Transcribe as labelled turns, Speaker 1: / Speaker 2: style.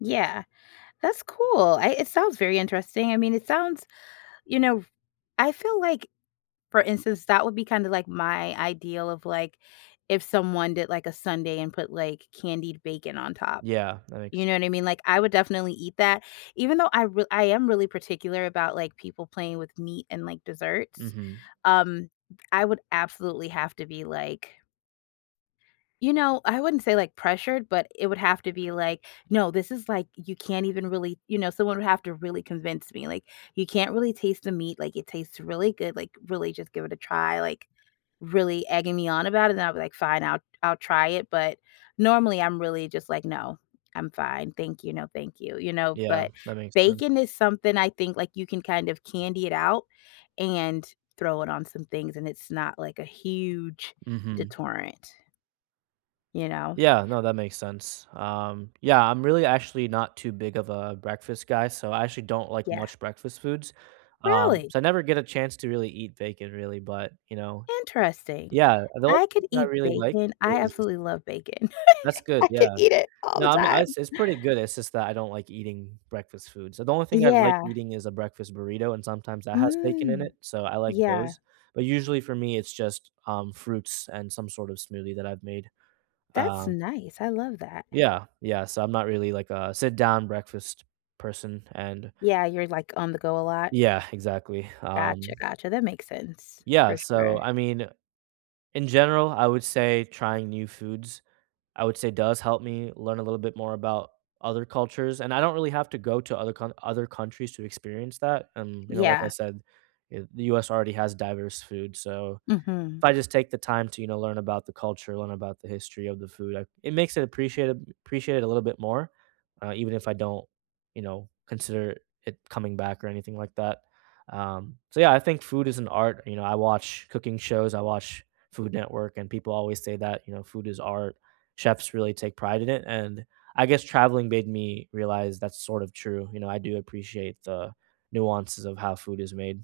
Speaker 1: Yeah, that's cool, I it sounds very interesting, I mean, it sounds you know, I feel like for instance, that would be kinda, like, my ideal of, like, if someone did, like, a sundae and put, like, candied bacon on top.
Speaker 2: Yeah, that makes
Speaker 1: You know what I mean? Like, I would definitely eat that. Even though I r I am really particular about, like, people playing with meat and, like, desserts.
Speaker 2: Mhm.
Speaker 1: Um, I would absolutely have to be, like you know, I wouldn't say, like, pressured, but it would have to be, like, "No, this is, like, you can't even really," you know? Someone would have to really convince me, like, "You can't really taste the meat," like, "it tastes really good," like, "really, just give it a try," like, really egging me on about it, then I'd be like, "Fine, I'll I'll try it." But, normally, I'm really just like, "No. I'm fine. Thank you, no, thank you." You know?
Speaker 2: Yeah,
Speaker 1: But,
Speaker 2: that makes
Speaker 1: bacon
Speaker 2: sense.
Speaker 1: is something, I think, like, you can kind of candy-it-out and throw it on some things, and it's not, like, a huge
Speaker 2: Mhm.
Speaker 1: deterrent. You know?
Speaker 2: Yeah, no, that makes sense. Um, yeah, I'm really, actually not too big of a breakfast guy, so I actually don't like
Speaker 1: Yeah.
Speaker 2: much breakfast foods. Um,
Speaker 1: Really?
Speaker 2: so I never get a chance to really eat bacon really, but, you know.
Speaker 1: Interesting.
Speaker 2: Yeah, the only
Speaker 1: I could
Speaker 2: thing I
Speaker 1: eat
Speaker 2: really like
Speaker 1: bacon, I
Speaker 2: is
Speaker 1: absolutely love bacon.
Speaker 2: That's good,
Speaker 1: I could
Speaker 2: yeah.
Speaker 1: eat it all the
Speaker 2: No, I'm I
Speaker 1: time.
Speaker 2: it's pretty good, it's just that I don't like eating breakfast food, so the only thing I like
Speaker 1: Yeah.
Speaker 2: eating is a breakfast burrito, and sometimes that has bacon in
Speaker 1: Mm.
Speaker 2: it. So, I like
Speaker 1: Yeah.
Speaker 2: those, but usually, for me, it's just, um, fruits and some sort of smoothie that I've made.
Speaker 1: That's
Speaker 2: Um
Speaker 1: nice, I love that.
Speaker 2: Yeah, yeah, so I'm not really, like, a sit-down breakfast person, and
Speaker 1: Yeah, you're, like, on-the-go a lot?
Speaker 2: Yeah, exactly,
Speaker 1: Gotcha,
Speaker 2: um
Speaker 1: gotcha, that makes sense, for
Speaker 2: Yeah, so,
Speaker 1: sure.
Speaker 2: I mean, in general, I would say trying new foods, I would say does help me learn a little bit more about other cultures, and I don't really have to go to other count other countries to experience that, and, you know, like I
Speaker 1: Yeah.
Speaker 2: said, eh, the US already has diverse food, so, if
Speaker 1: Mhm.
Speaker 2: I just take the time to, you know, learn about the culture, learn about the history of the food, I it makes it appreciate appreciate a little bit more, uh, even if I don't, you know, consider it it coming back or anything like that. Um, so yeah, I think food is an art, you know, I watch cooking shows, I watch Food Network, and people always say that, you know, "Food is art." Chefs really take pride in it, and, I guess traveling made me realize that's sort of true, you know, I do appreciate the nuances of how food is made.